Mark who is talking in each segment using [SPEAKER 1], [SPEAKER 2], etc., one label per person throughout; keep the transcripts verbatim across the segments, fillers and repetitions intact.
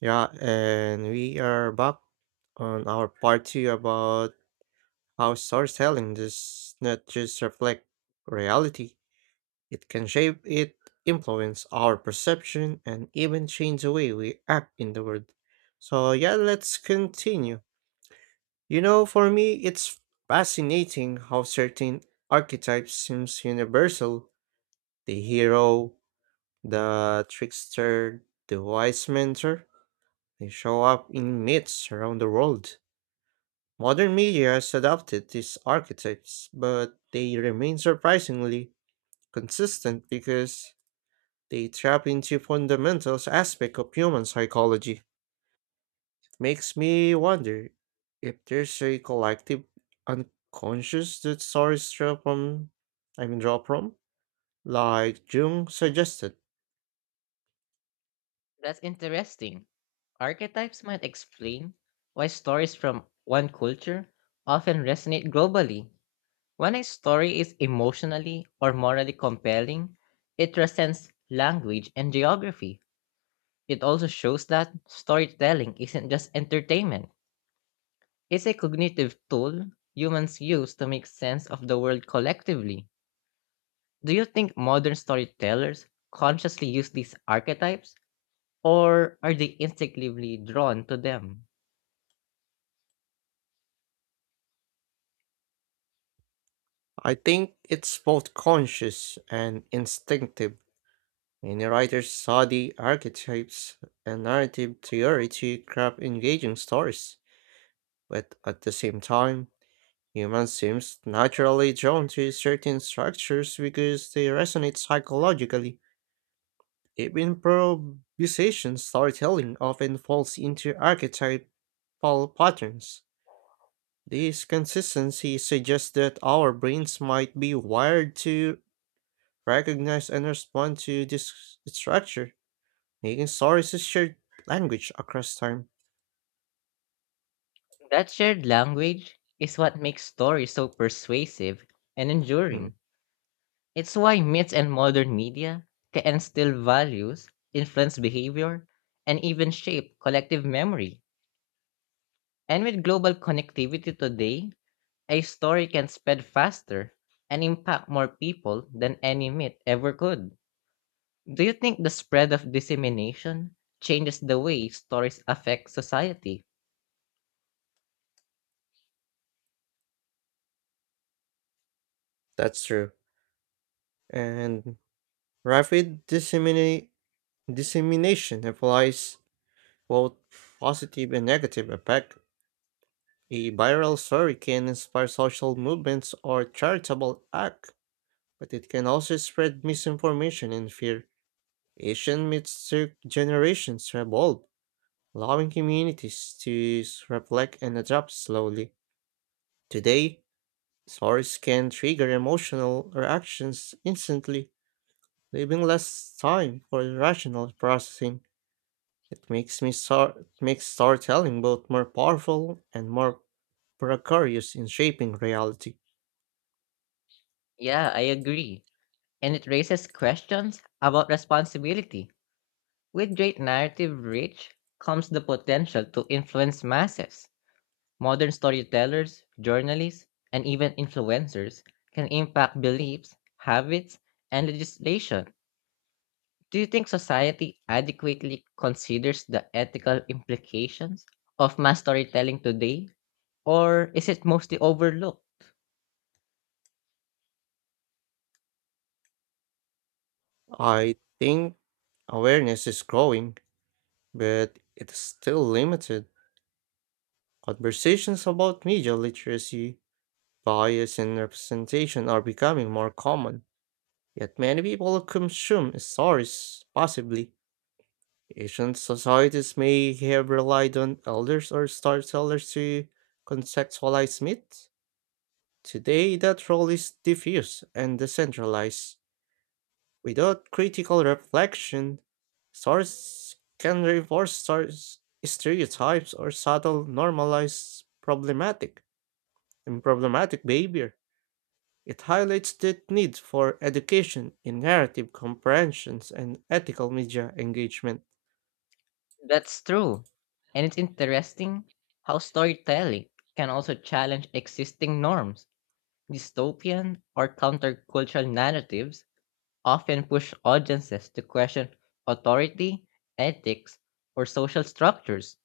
[SPEAKER 1] Yeah, and we are back on our part two about how storytelling does not just reflect reality, it can shape it, influence our perception, and even change the way we act in the world. So, yeah, let's continue. You know, for me, it's fascinating how certain archetypes seems universal. The hero, the trickster, the wise mentor, they show up in myths around the world. Modern media has adopted these archetypes, but they remain surprisingly consistent because they tap into fundamental aspects of human psychology. Makes me wonder if there's a collective unconscious that stories draw from, I mean, draw from, like Jung suggested.
[SPEAKER 2] That's interesting. Archetypes might explain why stories from one culture often resonate globally. When a story is emotionally or morally compelling, it transcends language and geography. It also shows that storytelling isn't just entertainment, it's a cognitive tool humans use to make sense of the world collectively. Do you think modern storytellers consciously use these archetypes, or are they instinctively drawn to them?
[SPEAKER 1] I think it's both conscious and instinctive. Many writers study archetypes and narrative theory to craft engaging stories, but at the same time, humans seem naturally drawn to certain structures because they resonate psychologically. Even improvisation storytelling often falls into archetypal patterns. This consistency suggests that our brains might be wired to recognize and respond to this structure. Making stories is shared language across time.
[SPEAKER 2] That shared language is what makes stories so persuasive and
[SPEAKER 1] Mm,
[SPEAKER 2] enduring. It's why myths and modern media can instill values, influence behavior, and even shape collective memory. And with global connectivity today, a story can spread faster and impact more people than any myth ever could. Do you think the spread of dissemination changes the way stories affect society?
[SPEAKER 1] that's true. And rapid dissemina- dissemination applies both positive and negative effect. A viral story can inspire social movements or charitable act, but it can also spread misinformation and fear. Asian myths took generations to evolve, allowing communities to s- reflect and adapt slowly. Today, stories can trigger emotional reactions instantly, leaving less time for rational processing. It makes me star- makes storytelling both more powerful and more precarious in shaping reality.
[SPEAKER 2] Yeah, I agree, and it raises questions about responsibility. With great narrative reach comes the potential to influence masses. Modern storytellers, journalists, and even influencers can impact beliefs, habits, and legislation. Do you think society adequately considers the ethical implications of mass storytelling today, or is it mostly overlooked?
[SPEAKER 1] I think awareness is growing, but it's still limited. Conversations about media literacy, bias, and representation are becoming more common, yet many people consume stories passively. Ancient societies may have relied on elders or storytellers to contextualize myth. Today, that role is diffuse and decentralized. Without critical reflection, stories can reinforce stories, stereotypes or subtle normalize problematic and problematic behavior. It highlights the need for education in narrative comprehensions and ethical media engagement.
[SPEAKER 2] That's true. And it's interesting how storytelling can also challenge existing norms. Dystopian or countercultural narratives often push audiences to question authority, ethics, or social structures.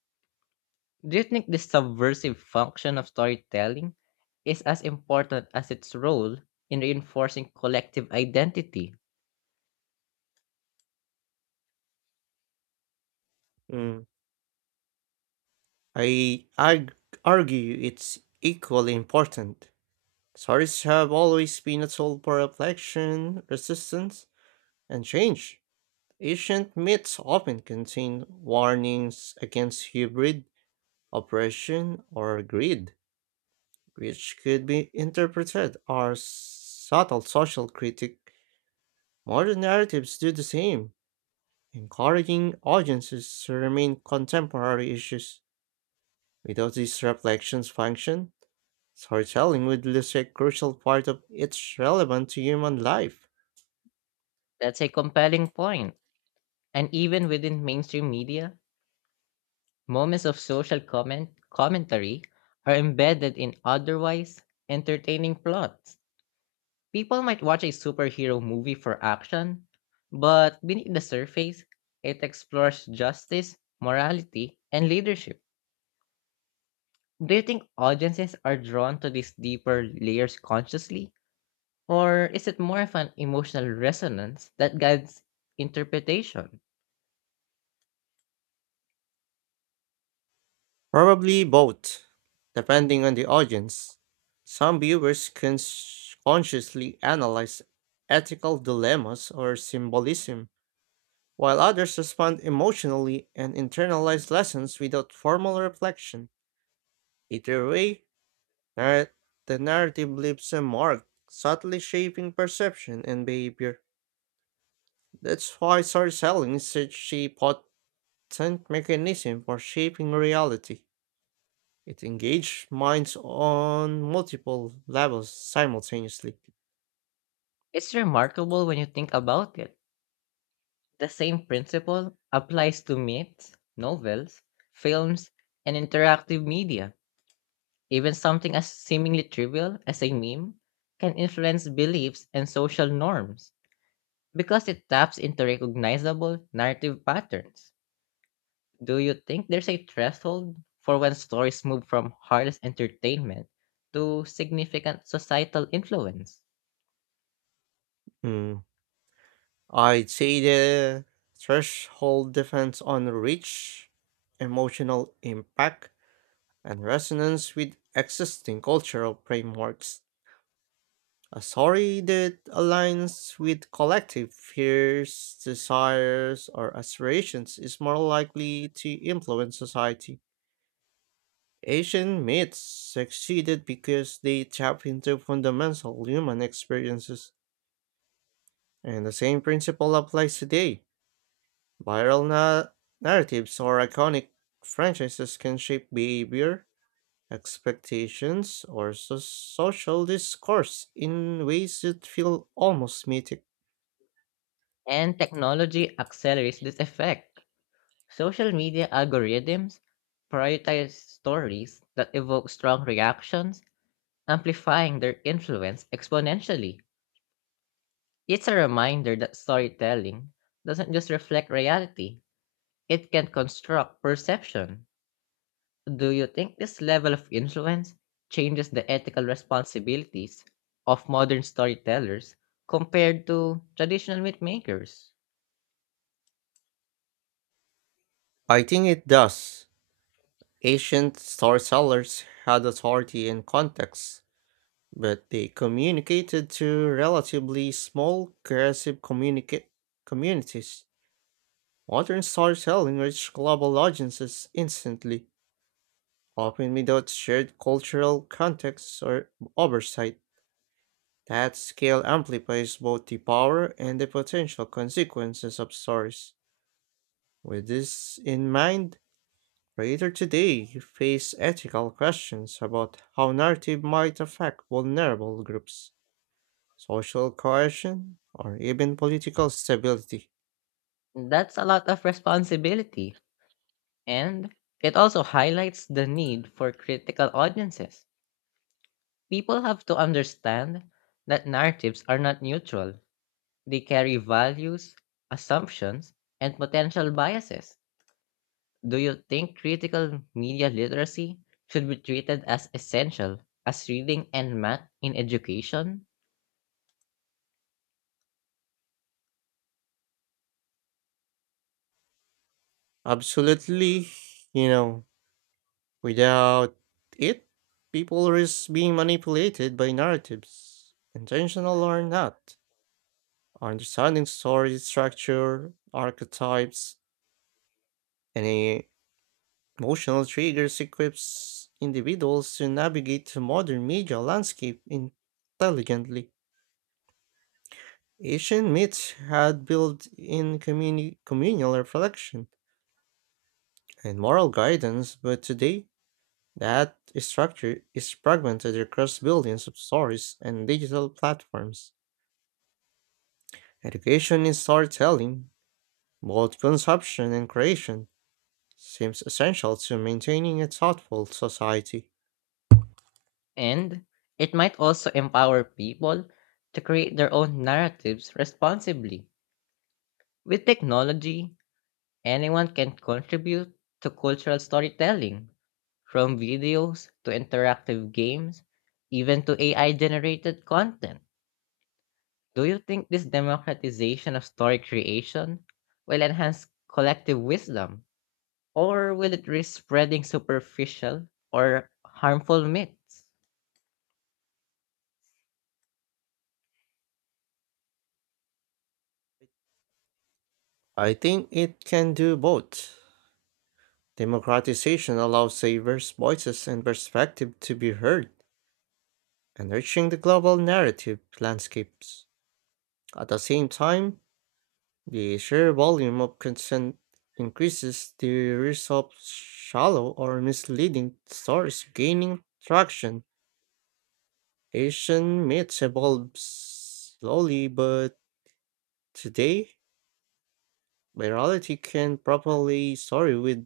[SPEAKER 2] Do you think this subversive function of storytelling is as important as its role in reinforcing collective identity?
[SPEAKER 1] Mm. I arg- argue it's equally important. Stories have always been a tool for reflection, resistance, and change. Ancient myths often contain warnings against hybrid oppression or greed, which could be interpreted as subtle social critique. Modern narratives do the same, encouraging audiences to remain contemporary issues. Without these reflections function, storytelling would lose a crucial part of its relevance to human life.
[SPEAKER 2] That's a compelling point. And even within mainstream media, moments of social comment commentary are embedded in otherwise entertaining plots. People might watch a superhero movie for action, but beneath the surface, it explores justice, morality, and leadership. Do you think audiences are drawn to these deeper layers consciously, or is it more of an emotional resonance that guides interpretation?
[SPEAKER 1] Probably both, depending on the audience. Some viewers cons- consciously analyze ethical dilemmas or symbolism, while others respond emotionally and internalize lessons without formal reflection. Either way, narr- the narrative leaves a mark, subtly shaping perception and behavior. That's why storytelling is such a pot distant mechanism for shaping reality. It engaged minds on multiple levels simultaneously.
[SPEAKER 2] It's remarkable when you think about it. The same principle applies to myths, novels, films, and interactive media. Even something as seemingly trivial as a meme can influence beliefs and social norms because it taps into recognizable narrative patterns. Do you think there's a threshold for when stories move from harmless entertainment to significant societal influence?
[SPEAKER 1] Hmm. I'd say the threshold depends on reach, emotional impact, and resonance with existing cultural frameworks. A story that aligns with collective fears, desires, or aspirations is more likely to influence society. Asian myths succeeded because they tap into fundamental human experiences, and the same principle applies today. Viral na- narratives or iconic franchises can shape behavior, expectations, or so- social discourse in ways that feel almost mythic.
[SPEAKER 2] And technology accelerates this effect. Social media algorithms prioritize stories that evoke strong reactions, amplifying their influence exponentially. It's a reminder that storytelling doesn't just reflect reality, it can construct perception. Do you think this level of influence changes the ethical responsibilities of modern storytellers compared to traditional myth makers?
[SPEAKER 1] I think it does. Ancient storytellers had authority and context, but they communicated to relatively small, cohesive communica- communities. Modern storytelling reached global audiences instantly, often without shared cultural context or oversight. That scale amplifies both the power and the potential consequences of stories. With this in mind, creators today face ethical questions about how narrative might affect vulnerable groups, social cohesion, or even political stability.
[SPEAKER 2] That's a lot of responsibility. And it also highlights the need for critical audiences. People have to understand that narratives are not neutral, they carry values, assumptions, and potential biases. Do you think critical media literacy should be treated as essential as reading and math in education?
[SPEAKER 1] Absolutely, you know, without it, people risk being manipulated by narratives, intentional or not. Understanding story structure, archetypes, and e- emotional triggers equips individuals to navigate the modern media landscape intelligently. Asian myths had built in communi- communal reflection and moral guidance, but today that structure is fragmented across billions of stories and digital platforms. Education in storytelling, both consumption and creation, seems essential to maintaining a thoughtful society.
[SPEAKER 2] And it might also empower people to create their own narratives responsibly. With technology, anyone can contribute to cultural storytelling, from videos to interactive games, even to A I generated content. Do you think this democratization of story creation will enhance collective wisdom, or will it risk spreading superficial or harmful myths?
[SPEAKER 1] I think it can do both. Democratization allows diverse voices and perspectives to be heard, enriching the global narrative landscapes. At the same time, the sheer volume of content increases the risk of shallow or misleading stories gaining traction. Asian myths evolve slowly, but today, virality can properly story with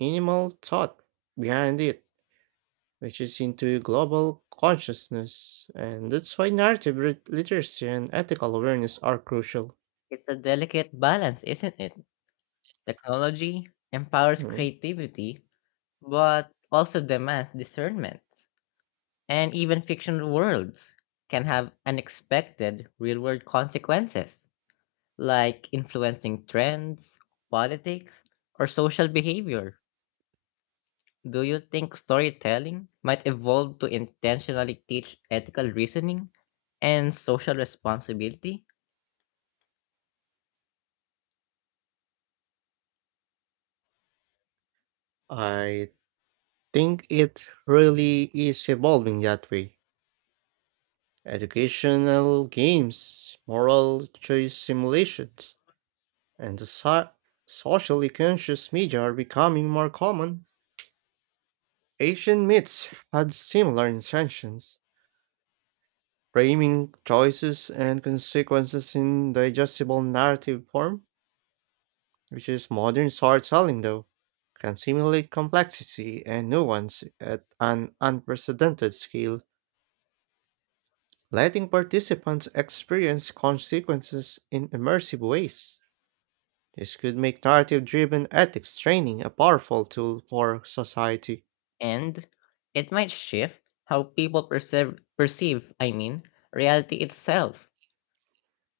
[SPEAKER 1] minimal thought behind it, which is into global consciousness, and that's why narrative lit- literacy and ethical awareness are crucial.
[SPEAKER 2] It's a delicate balance, isn't it? Technology empowers
[SPEAKER 1] Mm.
[SPEAKER 2] creativity, but also demands discernment. And even fictional worlds can have unexpected real world consequences, like influencing trends, politics, or social behavior. Do you think storytelling might evolve to intentionally teach ethical reasoning and social responsibility?
[SPEAKER 1] I think it really is evolving that way. Educational games, moral choice simulations, and the so- socially conscious media are becoming more common. Asian myths had similar intentions, framing choices and consequences in digestible narrative form, which is modern storytelling though, can simulate complexity and nuance at an unprecedented scale, letting participants experience consequences in immersive ways. This could make narrative driven ethics training a powerful tool for society.
[SPEAKER 2] And it might shift how people perceive, perceive I mean, reality itself.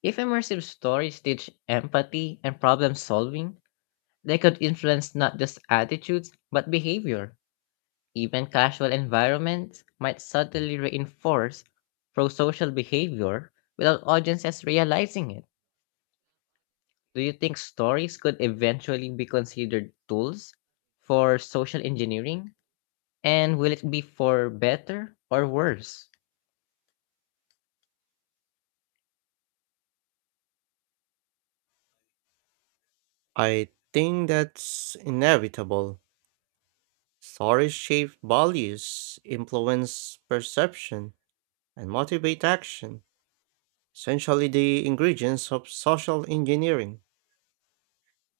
[SPEAKER 2] If immersive stories teach empathy and problem solving, they could influence not just attitudes, but behavior. Even casual environments might subtly reinforce pro social behavior without audiences realizing it. Do you think stories could eventually be considered tools for social engineering? And will it be for better or worse?
[SPEAKER 1] I think that's inevitable. Stories shape values, influence perception, and motivate action, essentially, the ingredients of social engineering.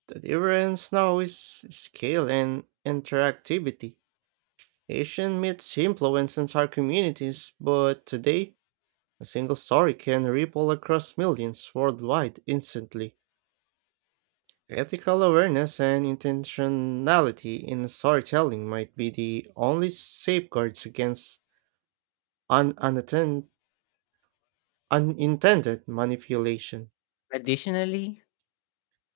[SPEAKER 1] The difference now is scale and interactivity. Asian myths influence entire communities, but today a single story can ripple across millions worldwide instantly. Ethical awareness and intentionality in storytelling might be the only safeguards against un- unattend- unintended manipulation.
[SPEAKER 2] Additionally,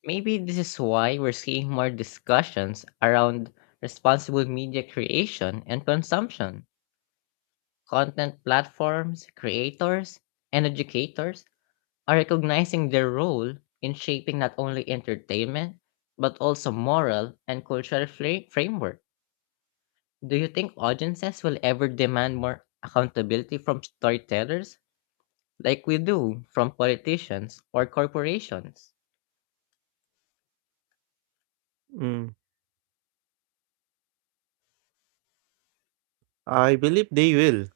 [SPEAKER 2] maybe this is why we're seeing more discussions around responsible media creation and consumption. Content platforms, creators, and educators are recognizing their role in shaping not only entertainment, but also moral and cultural fra- framework. Do you think audiences will ever demand more accountability from storytellers like we do from politicians or corporations?
[SPEAKER 1] Mm, I believe they will,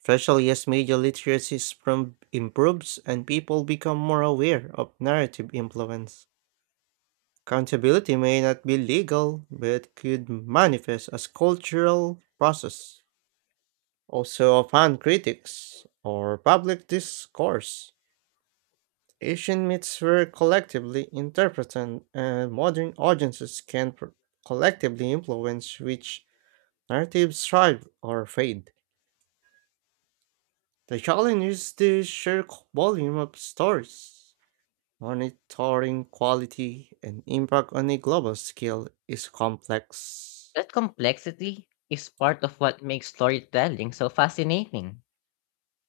[SPEAKER 1] especially as media literacy prom- improves and people become more aware of narrative influence. Accountability may not be legal, but could manifest as cultural process. Also, upon critics or public discourse, Asian myths were collectively interpreted, and modern audiences can pr- collectively influence which narratives thrive or fade. The challenge is the sheer c- volume of stories. Monitoring quality and impact on a global scale is complex.
[SPEAKER 2] That complexity is part of what makes storytelling so fascinating.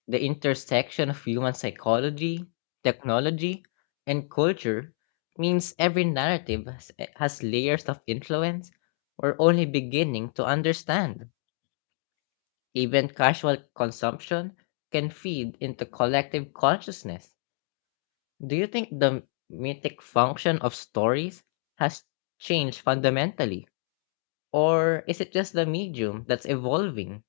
[SPEAKER 2] The intersection of human psychology, technology, and culture means every narrative has, eh, has layers of influence we're only beginning to understand. Even casual consumption can feed into collective consciousness. Do you think the mythic function of stories has changed fundamentally? Or is it just the medium that's evolving?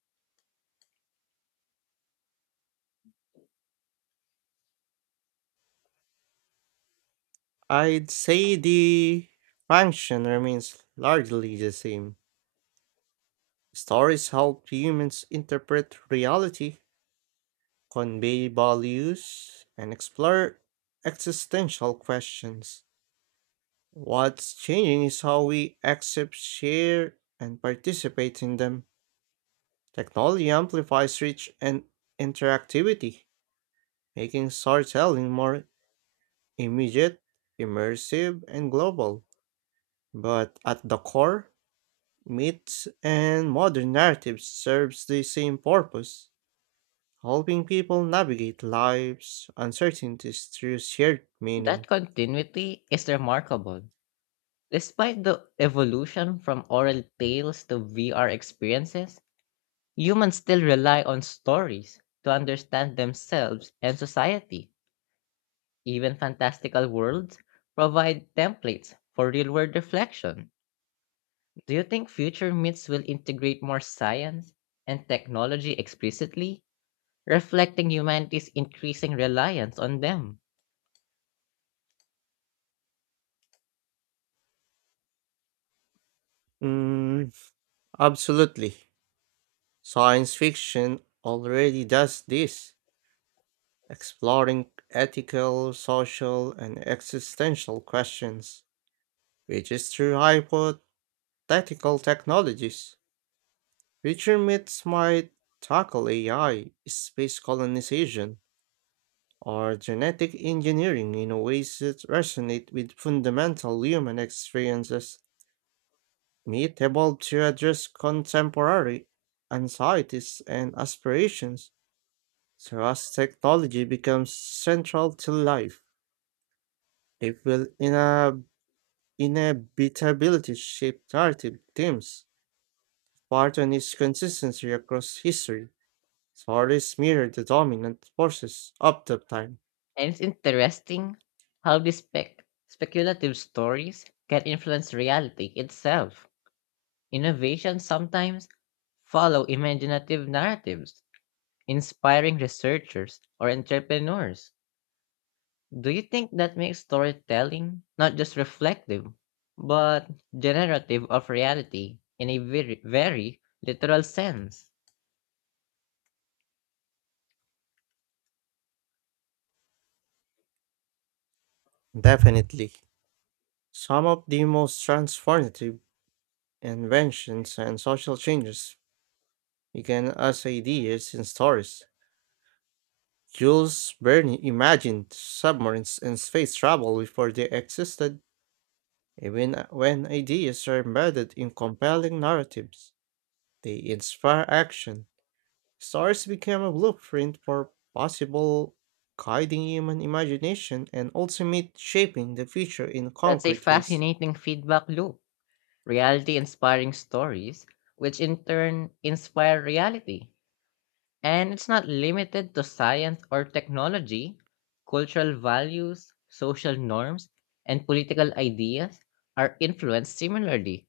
[SPEAKER 1] I'd say the function remains largely the same. Stories help humans interpret reality, convey values, and explore existential questions. What's changing is how we accept, share, and participate in them. Technology amplifies reach and interactivity, making storytelling more immediate, immersive, and global. But at the core, myths and modern narratives serves the same purpose, helping people navigate life's uncertainties through shared
[SPEAKER 2] That
[SPEAKER 1] meaning.
[SPEAKER 2] continuity is remarkable. Despite the evolution from oral tales to V R experiences, humans still rely on stories to understand themselves and society. Even fantastical worlds provide templates for real world reflection. Do you think future myths will integrate more science and technology explicitly, reflecting humanity's increasing reliance on them?
[SPEAKER 1] Mm, absolutely. Science fiction already does this, exploring ethical, social, and existential questions, which is through hypothetical technologies. Future myths might tackle A I, space colonization, or genetic engineering in ways that resonate with fundamental human experiences. Meat evolved to address contemporary anxieties and aspirations, so as technology becomes central to life, it will ina- inevitably shape narrative themes. Pattern is consistency across history. Stories mirror the dominant forces of the time.
[SPEAKER 2] And it's interesting how these spec- speculative stories can influence reality itself. Innovations sometimes follow imaginative narratives, inspiring researchers or entrepreneurs. Do you think that makes storytelling not just reflective, but generative of reality in a very, very literal sense?
[SPEAKER 1] Definitely. Some of the most transformative inventions and social changes began as ideas in stories. Jules Verne imagined submarines and space travel before they existed. Even uh, when ideas are embedded in compelling narratives, they inspire action. Stars became a blueprint for possible, guiding human imagination and ultimate shaping the future in
[SPEAKER 2] That's a
[SPEAKER 1] concrete ways.
[SPEAKER 2] fascinating feedback loop. Reality inspiring stories, which in turn inspire reality. And it's not limited to science or technology. Cultural values, social norms, and political ideas are influenced similarly.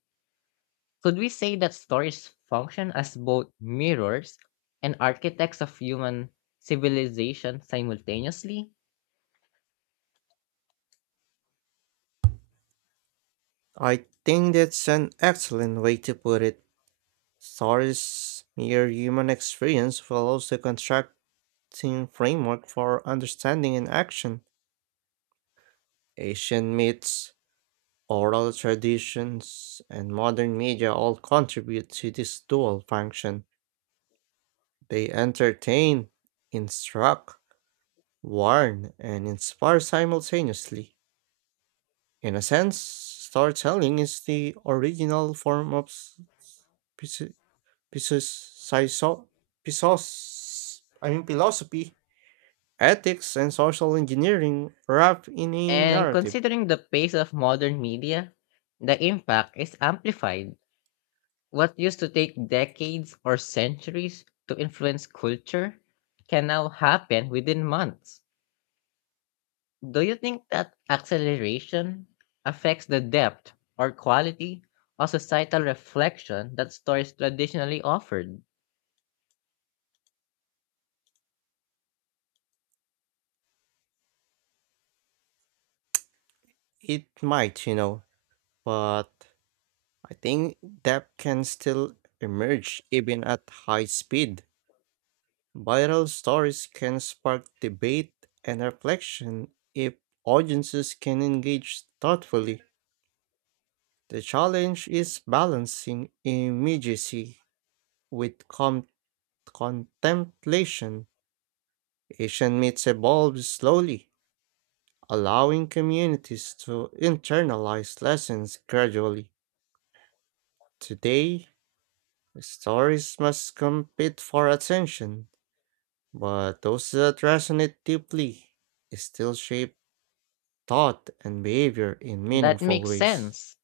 [SPEAKER 2] Could we say that stories function as both mirrors and architects of human civilization simultaneously?
[SPEAKER 1] I think that's an excellent way to put it. Stars mere human experience follows the constructing framework for understanding and action. Asian myths, oral traditions, and modern media all contribute to this dual function. They entertain, instruct, warn, and inspire simultaneously. In a sense, storytelling is the original form of s- s- physi- physiso- physos- I mean philosophy, ethics, and social engineering wrapped in a
[SPEAKER 2] And
[SPEAKER 1] narrative.
[SPEAKER 2] considering the pace of modern media, the impact is amplified. What used to take decades or centuries to influence culture can now happen within months. Do you think that acceleration affects the depth or quality of societal reflection that stories traditionally offered?
[SPEAKER 1] It might, you know, but I think depth can still emerge even at high speed. Viral stories can spark debate and reflection if audiences can engage thoughtfully. The challenge is balancing immediacy with com- contemplation. Asian myths evolve slowly, allowing communities to internalize lessons gradually. Today, stories must compete for attention, but those that resonate deeply still shape thought and behavior in
[SPEAKER 2] That
[SPEAKER 1] meaningful
[SPEAKER 2] makes
[SPEAKER 1] ways.
[SPEAKER 2] sense.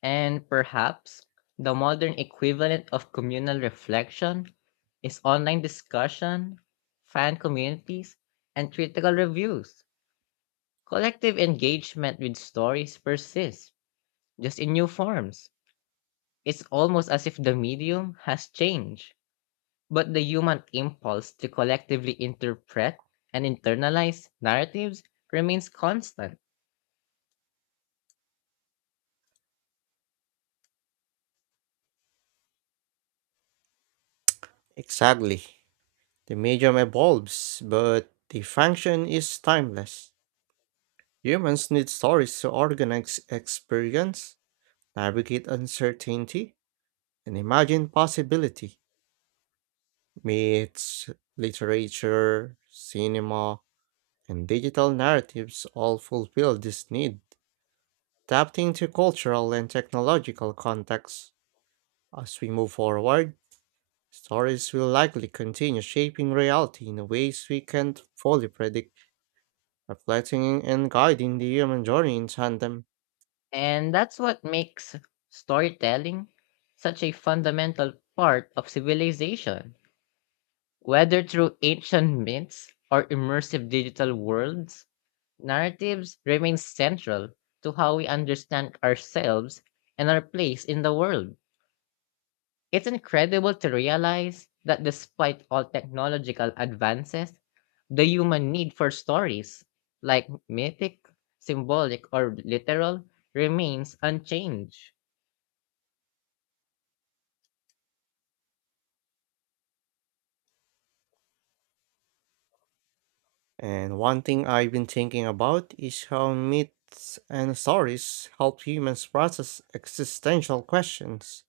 [SPEAKER 2] And perhaps the modern equivalent of communal reflection is online discussion, fan communities, and critical reviews. Collective engagement with stories persists, just in new forms. It's almost as if the medium has changed, but the human impulse to collectively interpret and internalize narratives remains constant.
[SPEAKER 1] Exactly. The medium evolves, but the function is timeless. Humans need stories to organize experience, navigate uncertainty, and imagine possibility. Myths, literature, cinema, and digital narratives all fulfill this need, adapting to cultural and technological contexts. As we move forward, stories will likely continue shaping reality in ways we can't fully predict, reflecting and guiding the human journey in tandem.
[SPEAKER 2] And that's what makes storytelling such a fundamental part of civilization. Whether through ancient myths or immersive digital worlds, narratives remain central to how we understand ourselves and our place in the world. It's incredible to realize that despite all technological advances, the human need for stories, like mythic, symbolic, or literal, remains unchanged.
[SPEAKER 1] And one thing I've been thinking about is how myths and stories help humans process existential questions.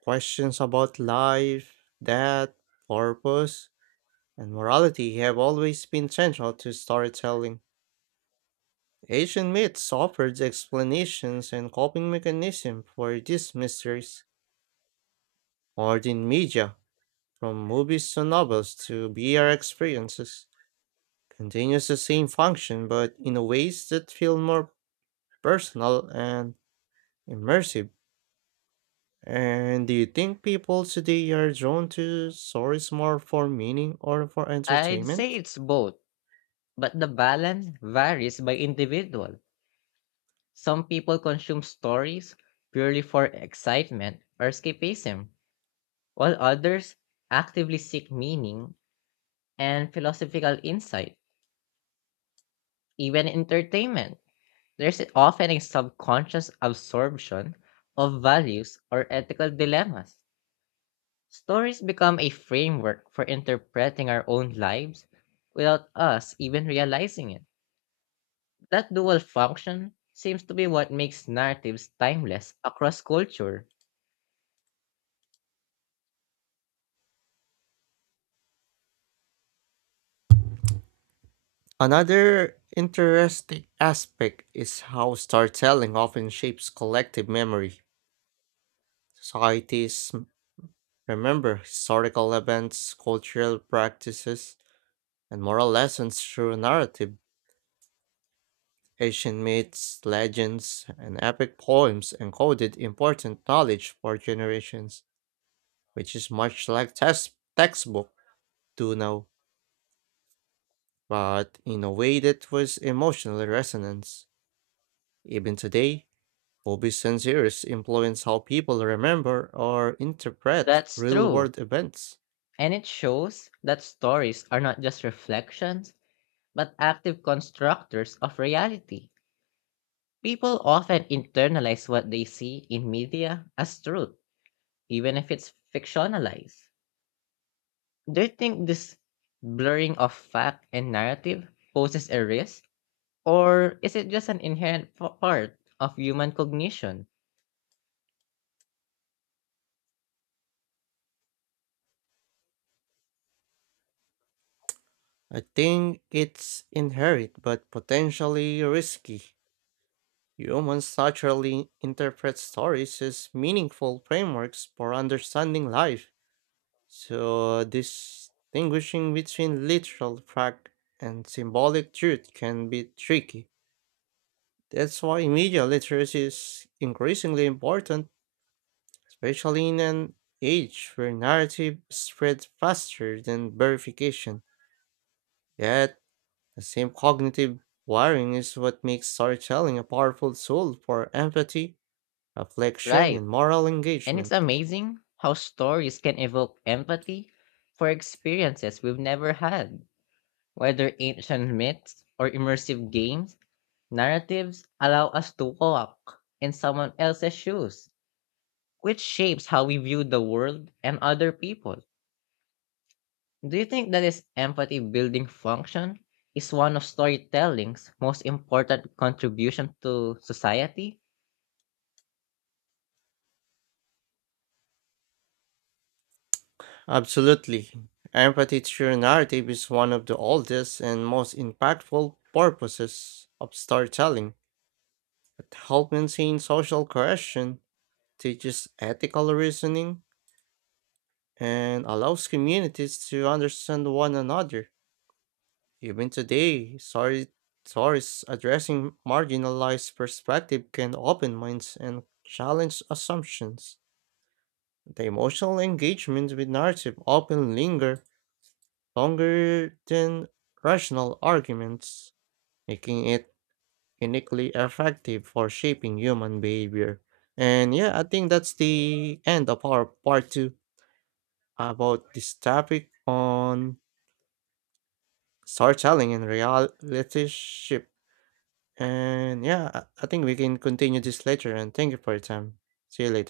[SPEAKER 1] Questions about life, death, purpose, and morality have always been central to storytelling. Asian myths offered explanations and coping mechanisms for these mysteries. Modern media, from movies to novels to V R experiences, continues the same function but in ways that feel more personal and immersive. And do you think people today are drawn to stories more for meaning or for
[SPEAKER 2] I'd say
[SPEAKER 1] entertainment?
[SPEAKER 2] it's both, but the balance varies by individual. Some people consume stories purely for excitement or escapism, while others actively seek meaning and philosophical insight, even entertainment. There's often a subconscious absorption of values or ethical dilemmas. Stories become a framework for interpreting our own lives without us even realizing it. That dual function seems to be what makes narratives timeless across culture.
[SPEAKER 1] Another interesting aspect is how storytelling often shapes collective memory. Societies remember historical events, cultural practices, and moral lessons through narrative. Ancient myths, legends, and epic poems encoded important knowledge for generations, which is much like test textbook do now, but in a way that was emotionally resonance. Even today, movies and series influence how people remember or interpret
[SPEAKER 2] That's true.
[SPEAKER 1] real-world events.
[SPEAKER 2] And it shows that stories are not just reflections, but active constructors of reality. People often internalize what they see in media as truth even if it's fictionalized. Do you think this blurring of fact and narrative poses a risk, or is it just an inherent p- part of human cognition?
[SPEAKER 1] I think it's inherent but potentially risky. Humans naturally interpret stories as meaningful frameworks for understanding life, so distinguishing between literal fact and symbolic truth can be tricky. That's why media literacy is increasingly important, especially in an age where narrative spreads faster than verification. Yet, the same cognitive wiring is what makes storytelling a powerful tool for empathy, reflection, and
[SPEAKER 2] Right.
[SPEAKER 1] moral
[SPEAKER 2] And it's
[SPEAKER 1] engagement.
[SPEAKER 2] amazing how stories can evoke empathy for experiences we've never had. Whether ancient myths or immersive games, narratives allow us to walk in someone else's shoes, which shapes how we view the world and other people. Do you think that this empathy building function is one of storytelling's most important contribution to society?
[SPEAKER 1] Absolutely. Empathy through narrative is one of the oldest and most impactful purposes of storytelling. It helps maintain social cohesion, teaches ethical reasoning, and allows communities to understand one another. Even today, sorry, stories addressing marginalized perspective can open minds and challenge assumptions. The emotional engagement with narrative often linger longer than rational arguments, making it uniquely effective for shaping human behavior. And yeah, I think that's the end of our part two about this topic on storytelling and reality ship. And yeah, I I think we can continue this later. And thank you for your time. See you later.